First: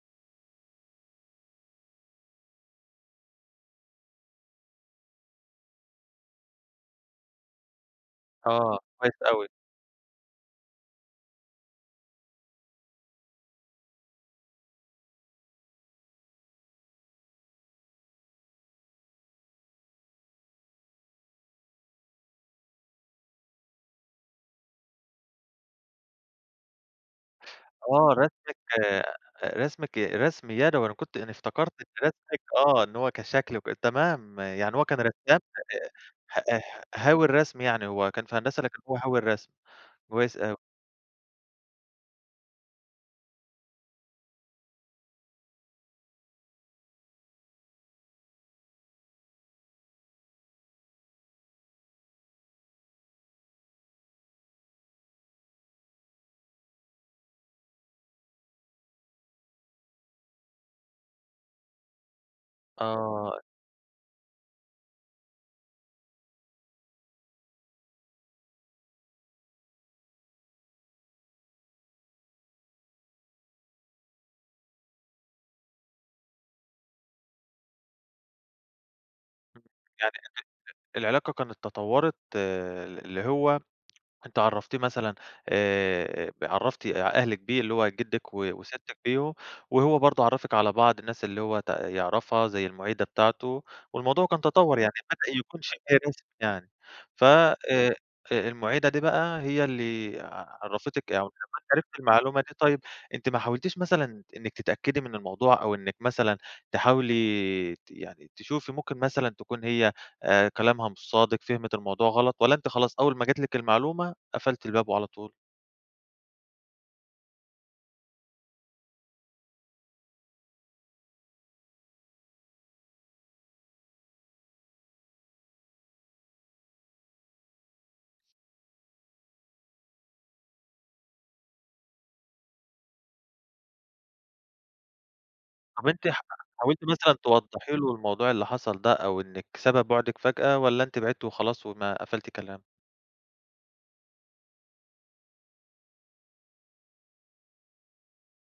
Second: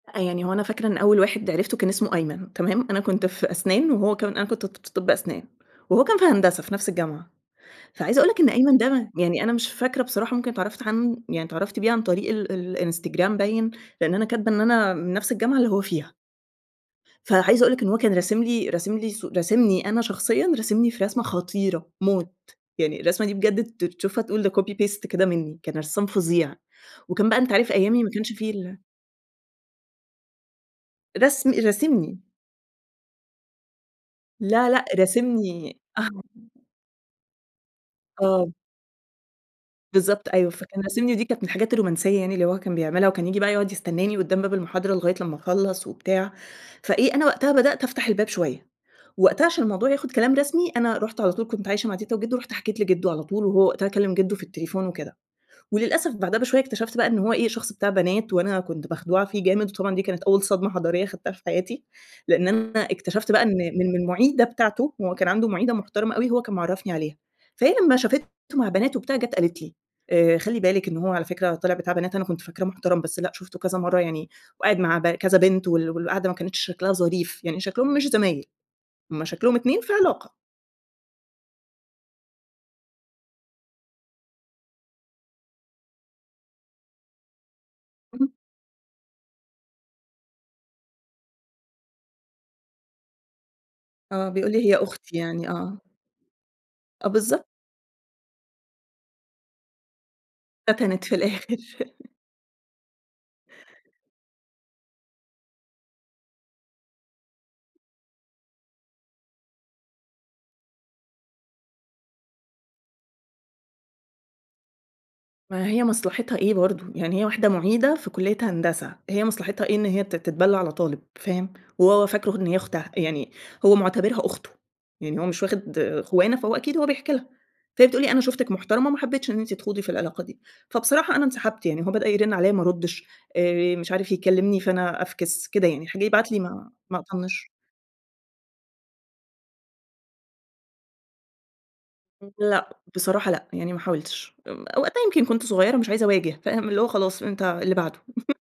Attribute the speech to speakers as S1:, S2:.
S1: يعني هو أنا فاكرة إن أول واحد عرفته كان اسمه أيمن، تمام؟ أنا كنت في أسنان وهو كان أنا ك كنت ت في طب أسنان، وهو كان في هندسة في نفس الجامعة، فعايزة أقول لَك إن أيمن
S2: آه، كويس
S1: ده، يعني
S2: أوي.
S1: أنا مش فاكرة بصراحة ممكن اتعرفت عنه يعني اتعرفت بيه عن طريق ال ال الإنستجرام باين؛ لأن أنا كاتبة إن أنا من نفس الجامعة اللي هو فيها. فعايزة أقول لَك إن هو كان راسم لي راسم لي صو راسمني أنا شخصيًا، راسمني في رسمة خطيرة موت، يعني الرسمة دي بجد ت تشوفها تقول ده copy paste كده منّي، كان رسّام فظيع، وكان بقى أنت عارف أيامي ما
S2: آه
S1: كانش في
S2: راسمِك
S1: ال
S2: راسمِك ي رسم يدوي، أنا كنت أنا
S1: رسم
S2: افتكرت إن
S1: راسمني.
S2: راسمِك آه، إن هو كشكل وكده تمام،
S1: لا،
S2: يعني
S1: لأ،
S2: هو كان رسام
S1: راسمني.
S2: آآ ه ه هاوي الرسم يعني، هو كان في
S1: آه.
S2: هندسة لكن هو هاوي الرسم.
S1: بالضبط
S2: كويس
S1: أيوه،
S2: أوي.
S1: فكان راسمني دي كانت من الحاجات الرومانسية يعني اللي هو كان بيعملها، وكان ييجي بقى يقعد يستناني قدّام باب المحاضرة لغاية لمّا اخلّص وبتاع، فإيه أنا وقتها بدأت أفتح الباب شوية، وقتها عشان الموضوع ياخد كلام رسمي، أنا رُحت على طول كنت عايشة مع تيتا وجِدُّو، رُحت حكيت لجِدُّو على طول، وهو وقتها كلّم جدو في التليفون وكده، وللأسف بعدها بشوية اكتشفت بقى إنّه هو إيه؟ شخص بتاع بنات، وأنا كنت مخدوعة فيه جامد، وطبعًا دي كانت أول صدمة حضارية خدتها في حياتي؛ لأن أنا اكتشفت
S2: آه.
S1: بقى إن من من المُعيدة بتاعته، هو كان عنده مُعيدة محترمة أوي، هو كان معرّفني عليها، فهي لمّا شافته مع بنات وبتاع، جات قالت لي: آآ "خلّي بالِك إنّه هو على فكرة طلع بتاع بنات، أنا كنت فاكراه محترم بس لأ، شُفته كذا مرّة يعني وقاعد مع ب كذا بنت، وال والقعدة ما كانتش شكلها ظريف، يعني شكلهم مش زمايل، هم شكلهم
S2: يعني
S1: اتنين في
S2: أنتِ
S1: علاقة."
S2: ال العلاقة كانت تطورت اللي هو، أنتِ عرّفتيه مثلًا آآ عرّفتِ أهلِك بيه، اللي هو
S1: اهم.
S2: جدِّك وستِّك بيه، وهو برضه عرَّفِك على بعض الناس اللي هو ت يعرفها زي المُعيدة بتاعته، والموضوع
S1: آه،
S2: كان
S1: بيقول لي: "هي
S2: تَطَور يعني،
S1: أختي
S2: بدأ
S1: يعني"،
S2: يكون
S1: آه.
S2: شِبه رسمي يعني.
S1: آه،
S2: ف
S1: بالضبط.
S2: آآ المُعيدة دي بقى هي اللي
S1: فتنت
S2: عرّفتِك
S1: في
S2: [unintelligible] لمّا
S1: الآخر
S2: أنتِ عرفتِ المعلومة دي طيب، أنتِ ما حاولتيش مثلًا إنِّك تتأكدي من الموضوع، أو إنِّك مثلًا تحاولي ت يعني تشوفي ممكن مثلًا تكون هي آآ كلامها مش صادق، فهمت الموضوع غلط؟ والَّا أنتِ خلاص أول ما جات لِك المعلومة، قفلتِ الباب وعلى طول؟
S1: ما هي مصلحتها إيه برضه؟ يعني هي واحدة مُعيدة في كلية هندسة، هي مصلحتها إيه إن هي تت تتبلى على طالب فاهم؟ وهو فاكر إن هي أختها، يعني هو معتبرها أخته، يعني هو مش واخد خوانة فهو أكيد هو بيحكي لها، فهي بتقول لي: "أنا شوفتِك محترمة ما حبيتش إن أنتِ تخوضي في العلاقة دي"، فبصراحة أنا انسحبت يعني هو بدأ يرن عليه ما أردش، آآ مش عارف يكلمني فأنا أفكِس، كده يعني
S2: طب
S1: يخلّيه
S2: أنتِ حا
S1: يبعت لي ما
S2: حاولتِ
S1: ما
S2: مثلًا
S1: أطنش.
S2: توضحي له الموضوع اللي حصل ده، أو إنِّك سبب بُعدِك فجأة، والَّا أنتِ بعدتِ وخلاص وما قفلتِ
S1: امم
S2: كلام؟
S1: لأ، بصراحة لأ، يعني ما حاولتش، امم وقتها يمكن كنت صغيّرة مش عايزة أواجه، فاهم؟ اللي هو خلاص أنت اللي بعده.